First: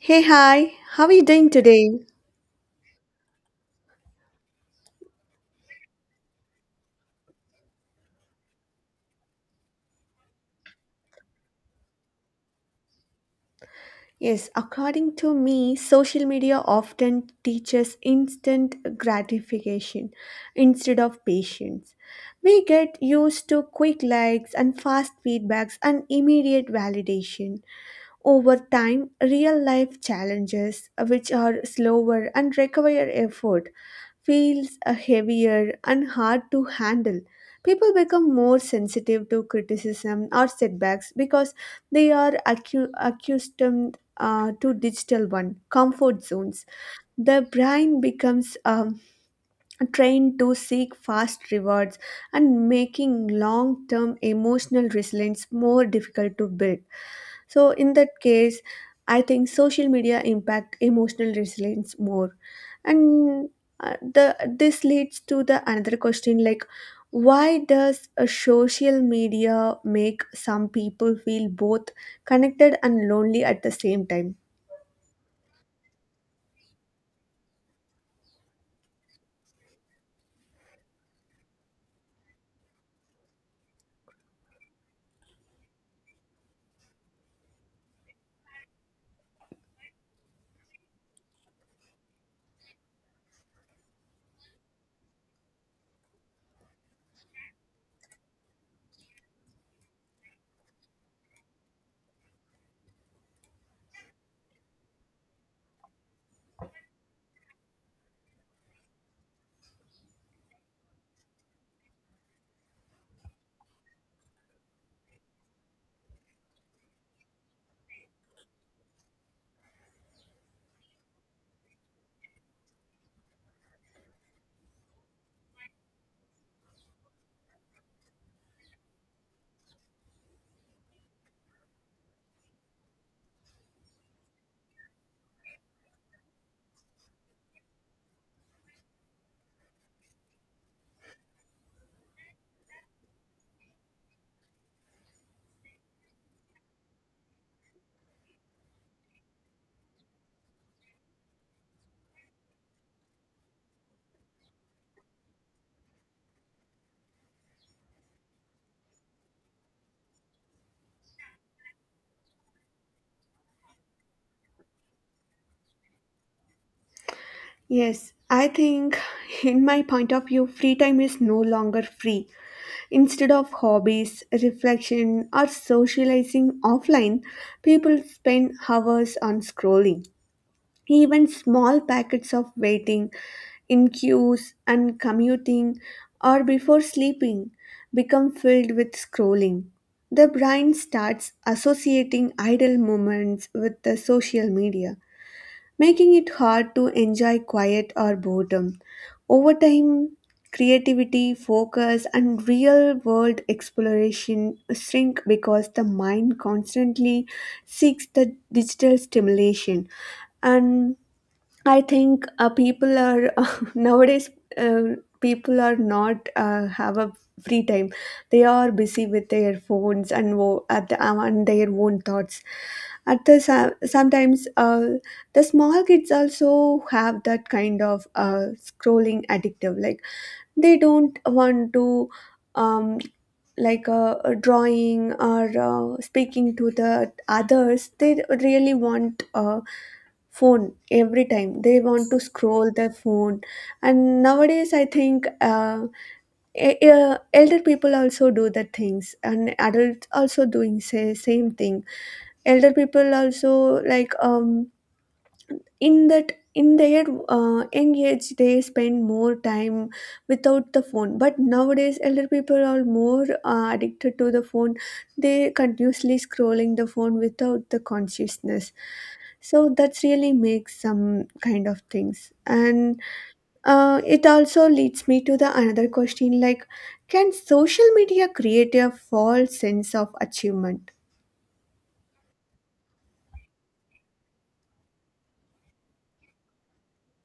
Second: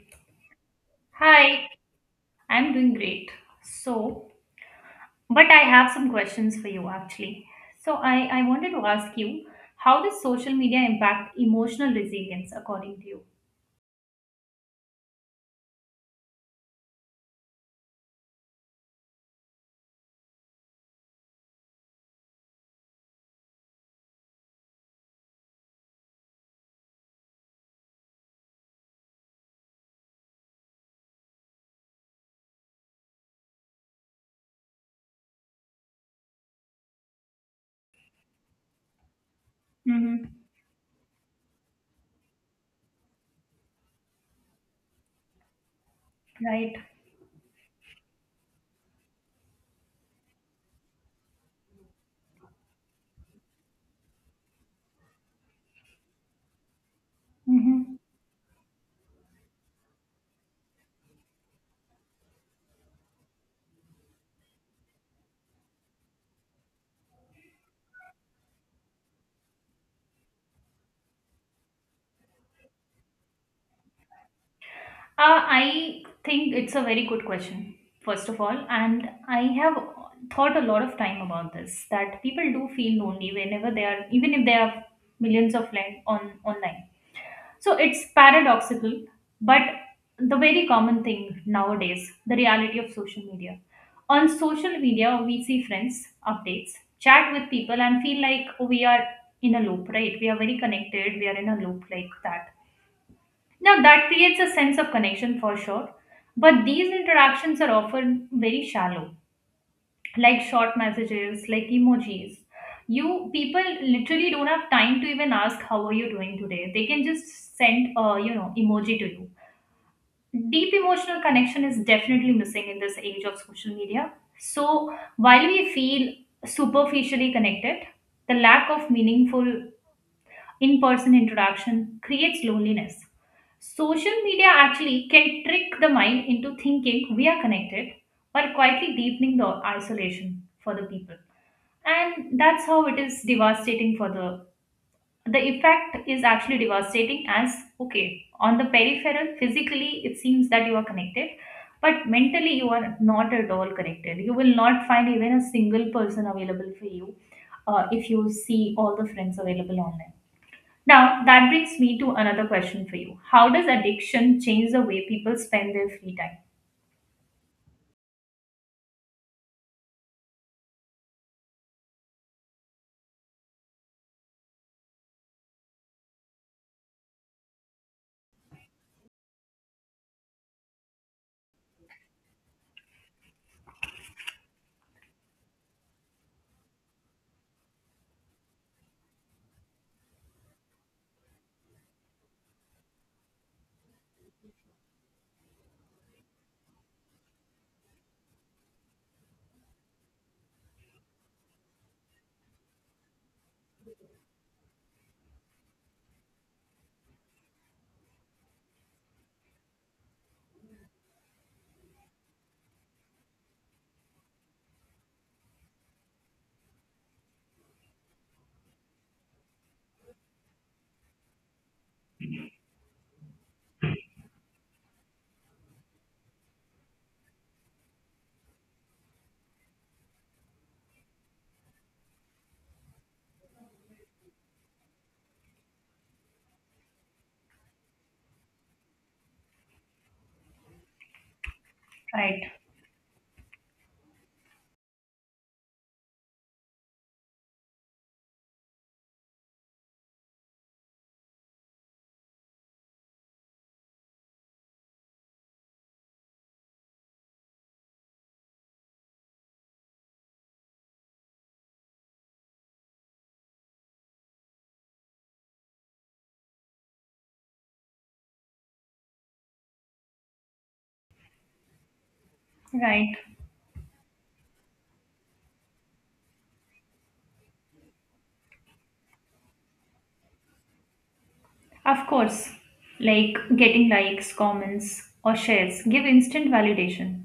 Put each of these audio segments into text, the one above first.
Hey, hi, how are you doing Hi, today? I'm doing great. So, but I have some questions for you actually. So, I wanted to ask you, how does social media impact emotional resilience according to you? Yes, according to me, social media often teaches instant gratification instead of patience. We get used to quick likes and fast feedbacks and immediate validation. Over time, real life challenges, which are slower and require effort, feels heavier and hard to handle. People become more sensitive to Mm-hmm. criticism or setbacks because they are accustomed to digital one comfort zones. Right. The brain becomes trained to seek fast rewards and making long-term emotional resilience more difficult to build. So, Mm-hmm. in that case, I think social media impact emotional resilience more. And the this leads to the another question like why does a social media make some people feel both connected and lonely at the same time? I think it's a very good question, first of all, and I have thought a lot of time about this, that people do feel lonely whenever they are, even if they have millions of friends on online. So it's paradoxical, but the very common thing nowadays, the reality of social media. On social media, we see friends, updates, chat with people, and feel like we are in a loop, right? We are very connected, we are in a loop like that. Now, that creates a sense of connection for sure, but these interactions are often very shallow, like short messages, like emojis. You people literally don't have time to even ask how are you doing today. They can just send emoji to you. Deep emotional connection is definitely missing in this age of social media. So while we feel superficially connected, the lack of meaningful in-person interaction creates loneliness. Social media actually can trick the mind into thinking we are connected while quietly deepening the isolation for the people, and that's how it is devastating for the effect is actually devastating. As, okay, on the peripheral physically it seems that you are connected, but mentally you are not at all connected. You will not find even a single person available for you, if you see all the friends available online. Now that brings me to another question for you. How does addiction change the way people spend their free time? Yes, I think in my point of view, free time is no longer free. Instead of hobbies, reflection, or socializing offline, people spend hours on scrolling. Even small packets of waiting in queues and commuting or before sleeping become filled with scrolling. The brain starts associating idle moments with the social media, making it hard to enjoy quiet or boredom. Over time, creativity, focus, and real world exploration shrink because the mind constantly seeks the digital stimulation. And I think people are nowadays uh, people are not have a free time. They are busy with their phones and and their own thoughts. At the sometimes the small kids also have that kind of scrolling addictive. Like they don't want to um, like a drawing or speaking to the others. They really want. Phone every time they want to Right. scroll their phone. And nowadays I think elder people also do the things and adults also doing say, same thing. Elder people also like in that in their young age they spend more time without the phone, but nowadays elder people are more addicted to the phone. They continuously scrolling the phone without the consciousness. So that's really makes some kind of things and Right. It also leads me to the another question like can social media create a false sense of achievement? Of course, like getting likes, comments, or shares give instant validation,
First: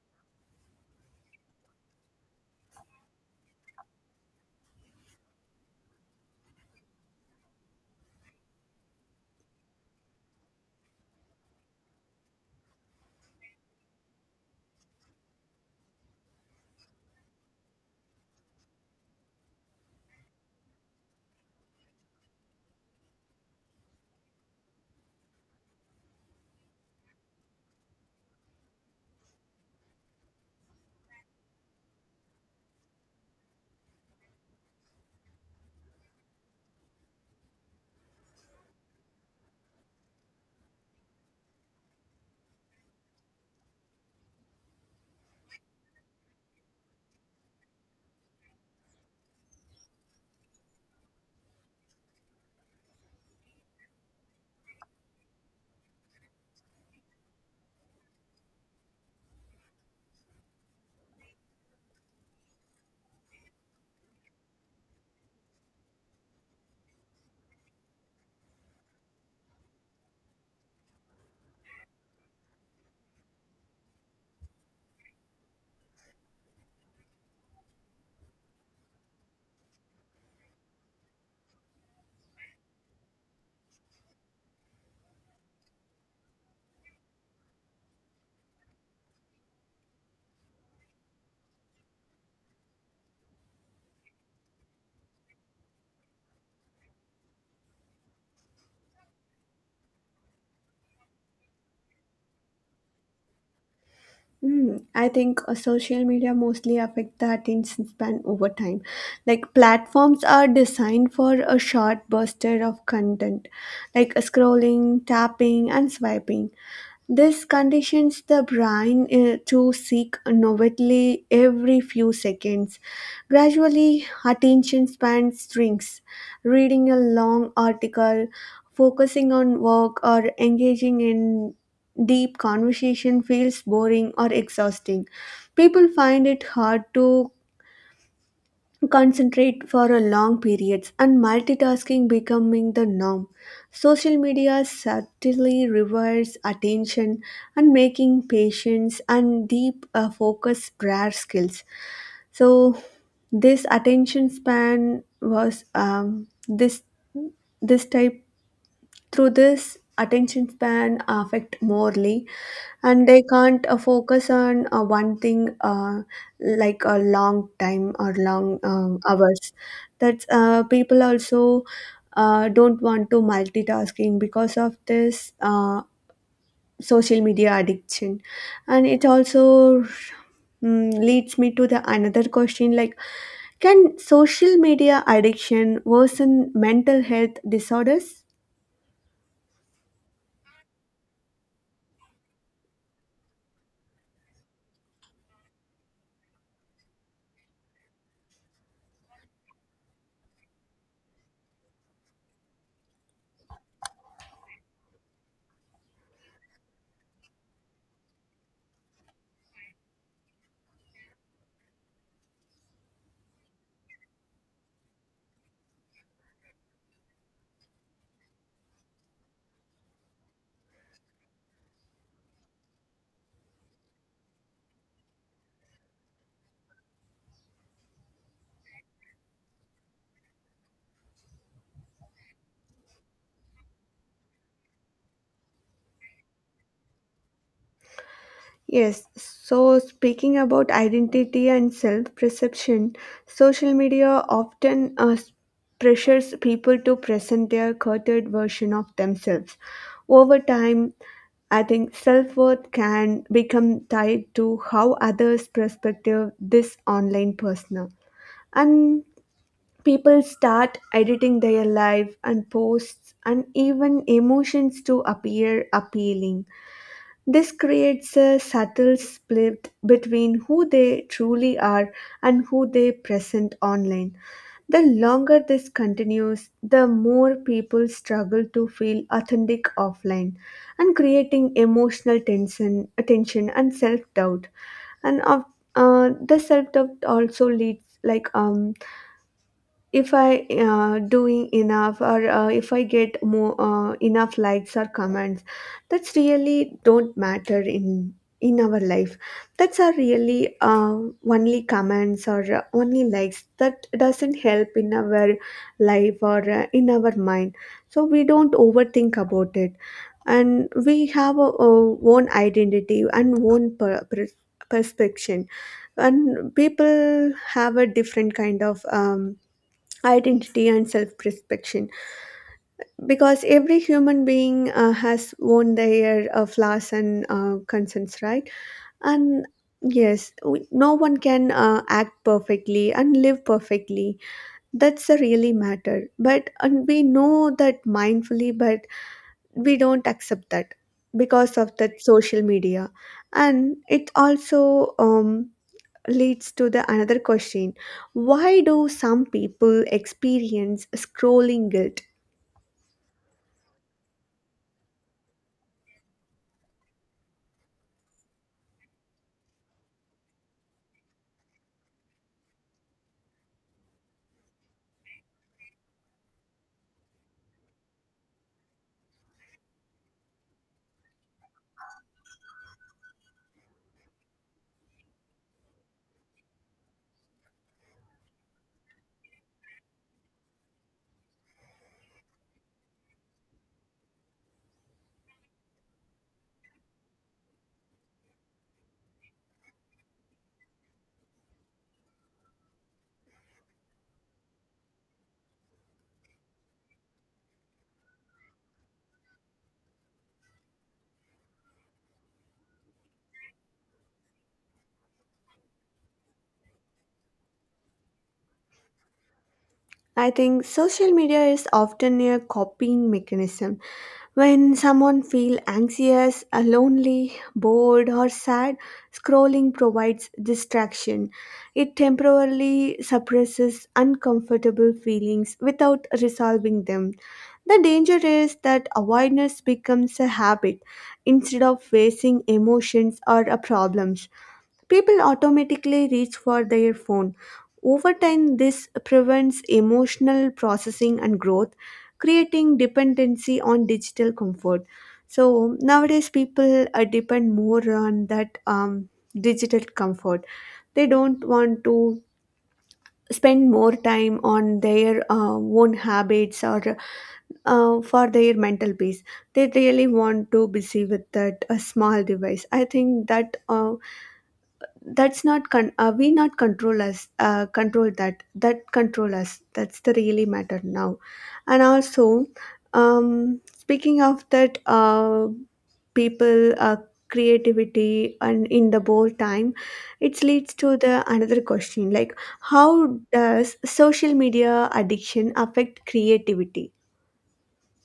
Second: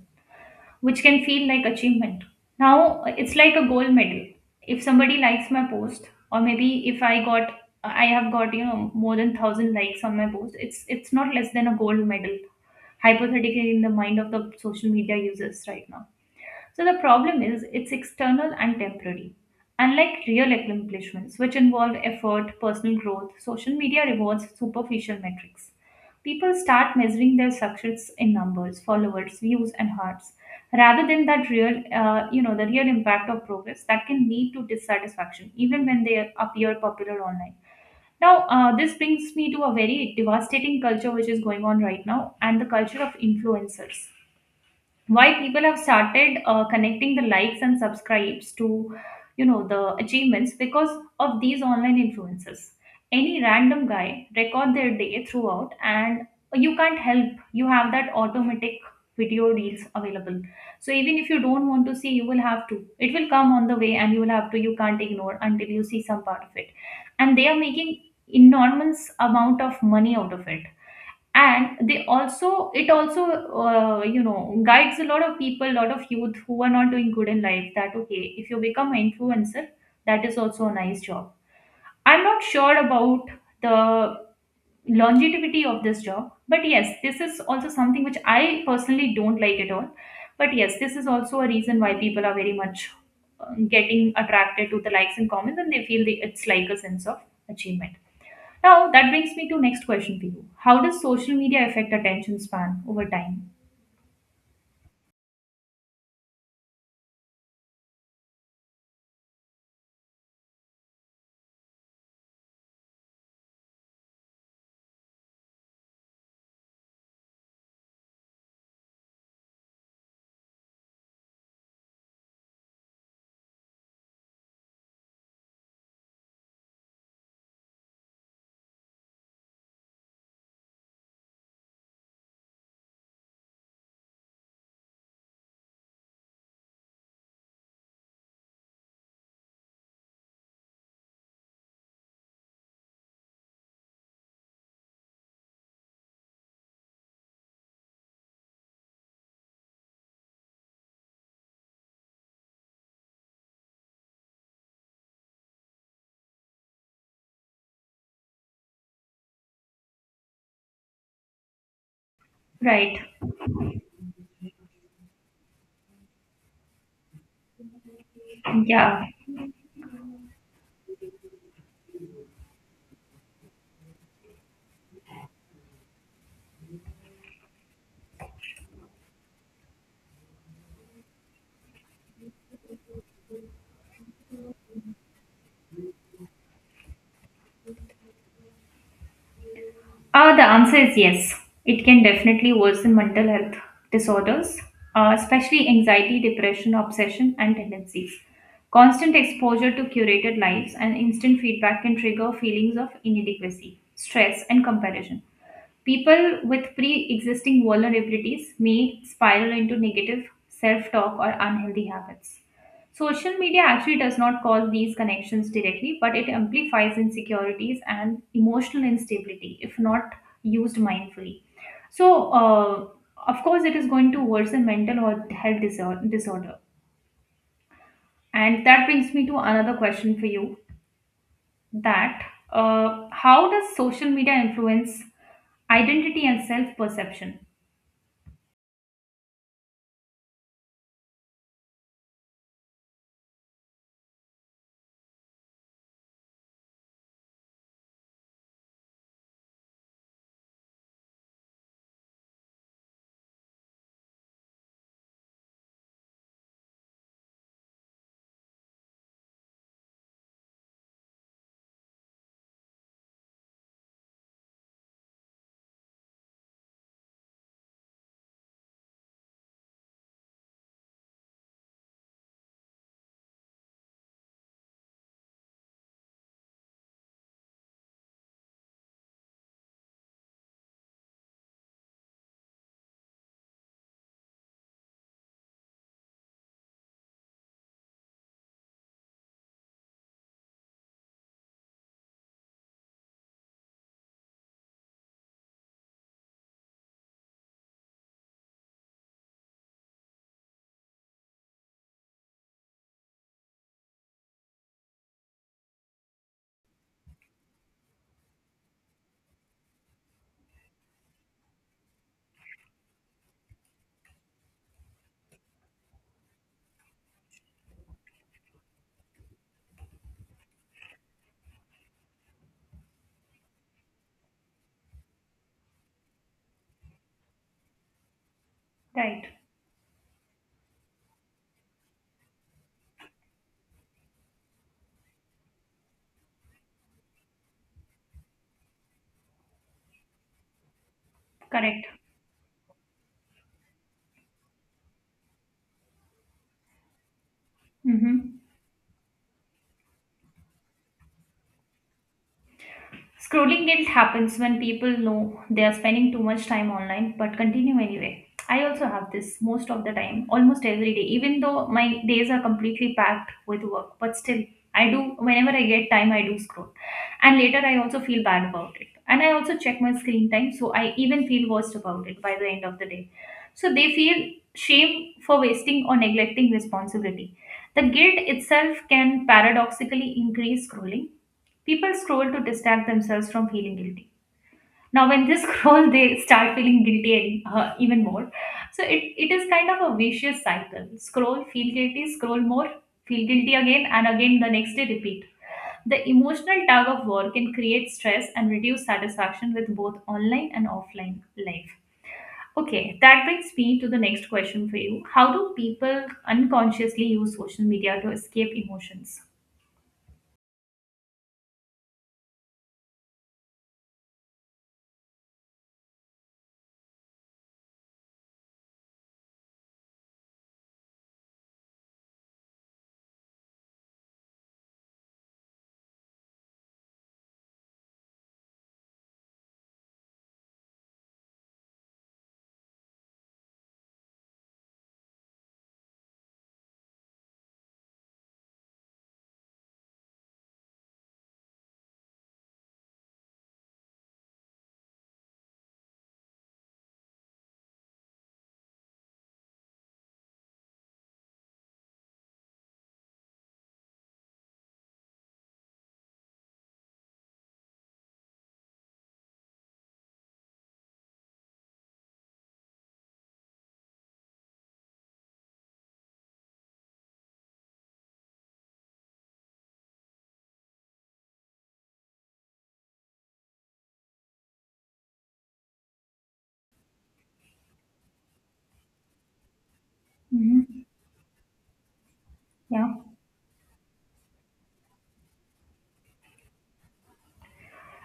which can feel like achievement. Now it's like a gold medal. If somebody likes my post, or maybe if I got I have got, more than 1,000 likes on my post, it's not less than a gold medal. Hypothetically, in the mind of the social media users right now. So the problem is it's external and temporary. Unlike real accomplishments, which involve effort, personal growth, social media rewards superficial metrics. People start measuring their success in numbers, followers, views, and hearts, rather than that the real impact of progress that can lead to dissatisfaction, even when they appear popular online. Now, this brings me to a very devastating culture which is going on right now, and the culture of influencers. Why people have started connecting the likes and subscribes to the achievements, because of these online influences, any random guy record their day throughout, and you can't help. You have that automatic video deals available, so even if you don't want to see, you will have to it will come on the way, and you will have to you can't ignore until you see some part of it. And they are making enormous amount of money out of it. And they also it also, guides a lot of youth who are not doing good in life, that okay, if you become an influencer, that is also a nice job. I'm not sure about the longevity of this job, but yes, this is also something which I personally don't like at all. But yes, this is also a reason why people are very much getting attracted to the likes and comments, and they feel it's like a sense of achievement. Now, that brings me to next question for you. How does social media affect attention span over time? Hmm, I think social media mostly affect the attention span over time. Like platforms are designed for a short burst of content, like scrolling, tapping, and swiping. This conditions the brain to seek novelty every few seconds. Gradually, attention span shrinks. Reading a long article, focusing on work, or engaging in deep conversation feels boring or exhausting. People find it hard to concentrate for a long periods and multitasking becoming the norm. Social media subtly rewards attention and making patience and deep focus rare skills. So this attention span was this this type through this attention span affect morely. Right. And they can't focus on one thing like a long time or long Yeah. hours. That's people also don't want to multitasking because of this social media addiction. And it also leads me to the another question like can social media addiction worsen mental health disorders? The answer is yes. It can definitely worsen mental health disorders, especially anxiety, depression, obsession, and tendencies. Constant exposure to curated lives and instant feedback can trigger feelings of inadequacy, stress, and comparison. People with pre existing vulnerabilities may spiral into negative self talk or unhealthy habits. Social media actually does not cause these connections directly, but it amplifies insecurities and emotional instability if not used mindfully. So, of course, it is going to worsen mental or health disorder. And that brings me to another question for you, that how does social media influence identity and self perception? Yes, so speaking about identity and self perception, social media often pressures people to present their curated version of themselves. Over time, I think self worth can become tied to how others perspective this online persona. And people start editing their life and posts and even emotions to appear appealing. This creates a subtle split between who they truly are and who they present online. The longer this continues, the more people struggle to feel authentic offline and creating emotional tension and self-doubt. And of, the self-doubt also leads like if I doing enough or if I get more enough likes or comments. That's really don't matter in our life. That's are really uh, only comments or only likes that doesn't help in our life or in our mind. So we don't overthink about it, and we have our own identity and own perspective. And people have a different kind of identity and self-prospection, because every human being has own their flaws and concerns, right? Right. And yes, no one can act perfectly and live perfectly. That's the really matter, but and we know that mindfully, but we don't accept that because of Correct. that social media. And it also leads to the another question Mm-hmm. why do some people experience scrolling guilt? Scrolling guilt happens when people know they are spending too much time online but continue anyway. I also have this most of the time, almost every day, even though my days are completely packed with work. But still, I do, whenever I get time, I do scroll. And later, I also feel bad about it. And I also check my screen time, so I even feel worse about it by the end of the day. So they feel shame for wasting or neglecting responsibility. The guilt itself can paradoxically increase scrolling. People scroll to distract themselves from feeling guilty. Now, when they scroll, they start feeling guilty and, even more. So it is kind of a vicious cycle. Scroll, feel guilty, scroll more, feel guilty again, and again the next day repeat. The emotional tug of war can create stress and reduce satisfaction with both online and offline life. Okay, that brings me to the next question for you. How do people unconsciously use social media to escape emotions? I think social media is often a copying mechanism. When someone feels anxious, lonely, bored, or sad, scrolling provides distraction. It temporarily suppresses uncomfortable feelings without resolving them. The danger is that avoidance becomes a habit instead of facing emotions or problems. People automatically reach for their phone. Over time, this prevents emotional processing and growth, creating dependency on digital comfort. So nowadays, people depend more on that digital comfort. They don't want to spend more time on their own habits or for their mental peace. They really want to busy with that a small device. I think that. That's not control us, control us. That's the really matter now. And also speaking of that people creativity and in the board time it leads Hmm. to the another question like Yeah. how does social media addiction affect creativity?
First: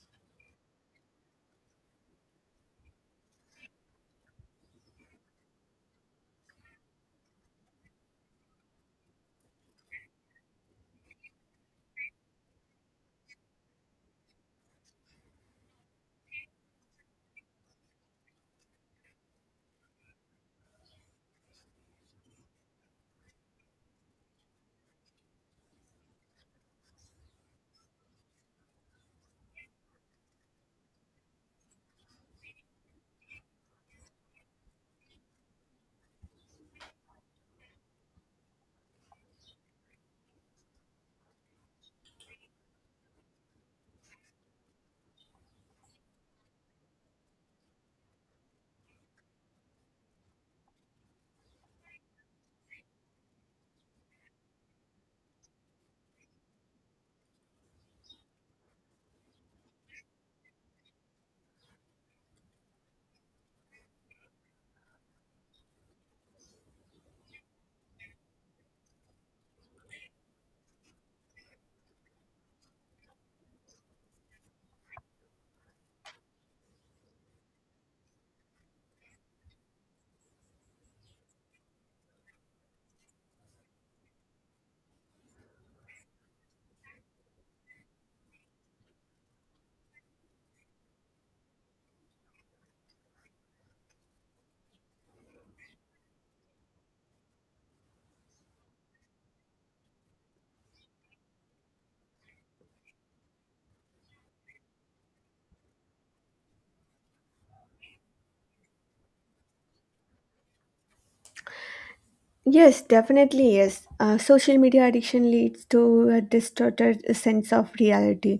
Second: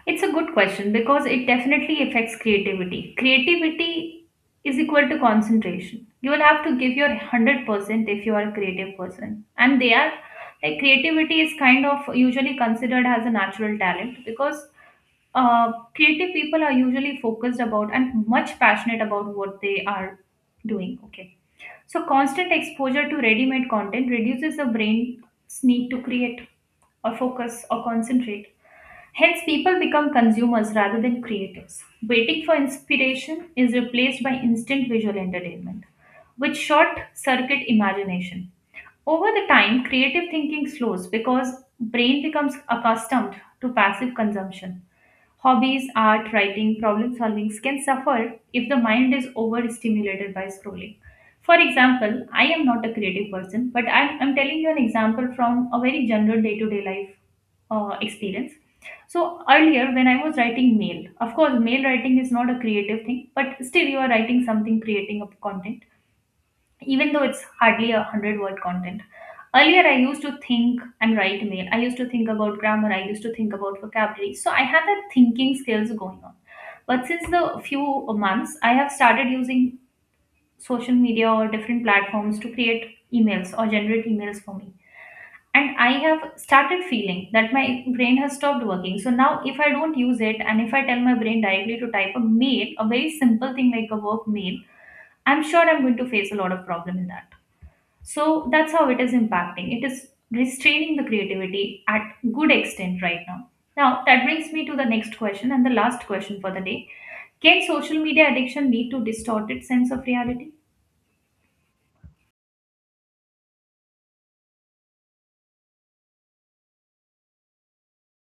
It's a good question because it definitely affects creativity. Creativity is equal to concentration. You will have to give your 100% if you are a creative person. And they are, like, creativity is kind of usually considered as a natural talent, because creative people are usually focused about and much passionate about what they are doing. Okay. So constant exposure to ready made content reduces the brain's need to create or focus or concentrate. Hence, people become consumers rather than creators. Waiting for inspiration is replaced by instant visual entertainment, which short circuit imagination. Over the time, creative thinking slows because brain becomes accustomed to passive consumption. Hobbies, art, writing, problem solving can suffer if the mind is overstimulated by scrolling. For example, I am not a creative person, but I am telling you an example from a very general day to day life experience. So earlier, when I was writing mail, of course, mail writing is not a creative thing, but still you are writing something, creating a content, even though it's hardly a 100 word content. Earlier I used to think and write mail, I used to think about grammar, I used to think about vocabulary, so I had that thinking skills going on. But since the few months I have started using social media or different platforms to create emails or generate emails for me, and I have started feeling that my brain has stopped working. So now if I don't use it, and if I tell my brain directly to type a mail, a very simple thing like a work mail, I'm sure I'm going to face a lot of problem in that. So that's how it is impacting. It is restraining the creativity at good extent right now. Now that brings me to the next question and the last question for the day. Can social media addiction lead to distorted sense of reality? Yes, definitely yes. Social media addiction leads to a distorted sense of reality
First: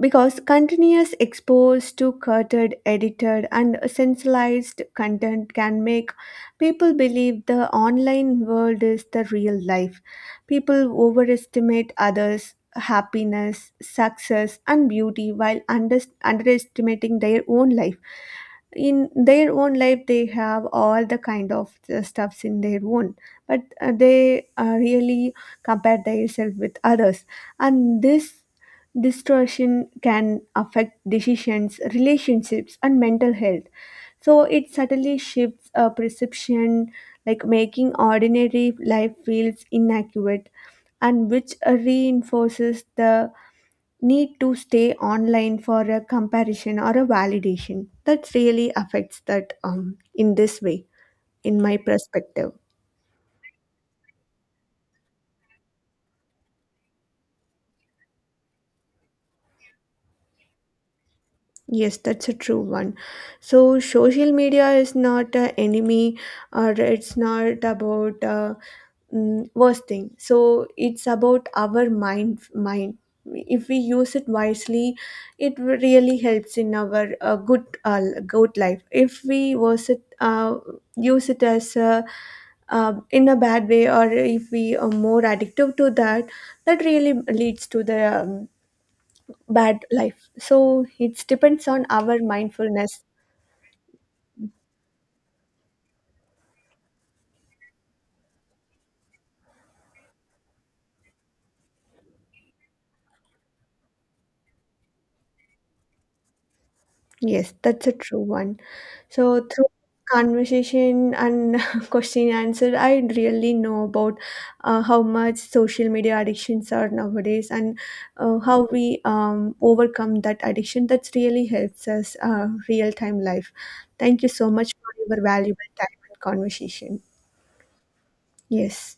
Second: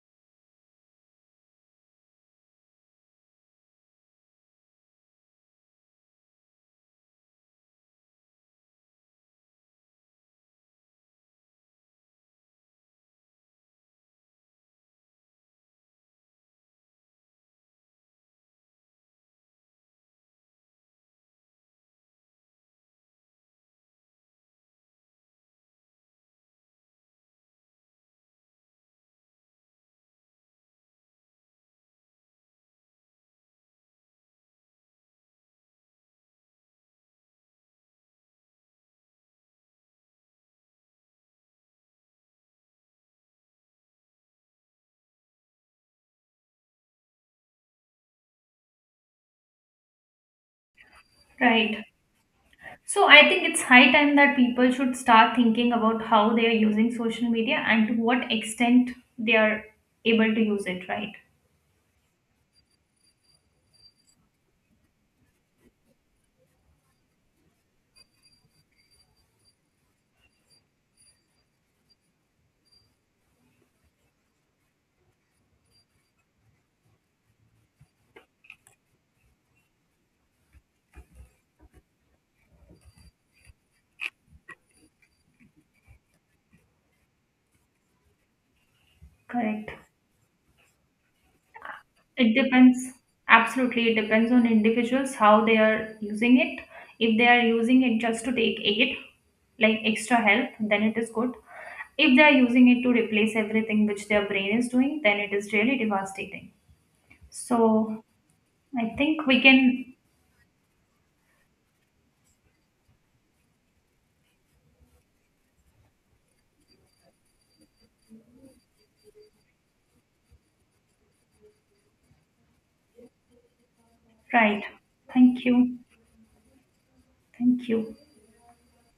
because continuous exposed to curated, edited, and sensationalized content can make people believe the online world is the real life. People overestimate others' happiness, success, and beauty while underestimating their own life. In their own life they have all the kind of stuffs in their own, but they really compare themselves with others. And this distortion can affect decisions, relationships, and mental health. So it subtly shifts a perception, like making ordinary life feels inaccurate, and which reinforces the need to stay online for a comparison or a validation that really affects that in this way, in my Right. perspective. So I think it's high time that people should start thinking about how they are using social media and to what extent they are able to use it, right? Yes, that's a true one. So social media is not an enemy, or it's not about worst thing. So it's about our mind. If we use it wisely, it really helps in our good life. If we use it as a in a bad way, or if we are more addictive to that, that really leads to the Correct. bad life. So it depends on our It depends. mindfulness. Absolutely, it depends on individuals how they are using it. If they are using it just to take aid, like extra help, then it is good. If they are using it to replace everything which their brain is doing, then it is really devastating. Yes, that's a So true one. I think we So through can, conversation and question answer I really know about how much social media addictions are nowadays and how we overcome that addiction. That really helps us real time life. Thank you so right. much for your Thank valuable you. time and conversation. Thank you. Yes.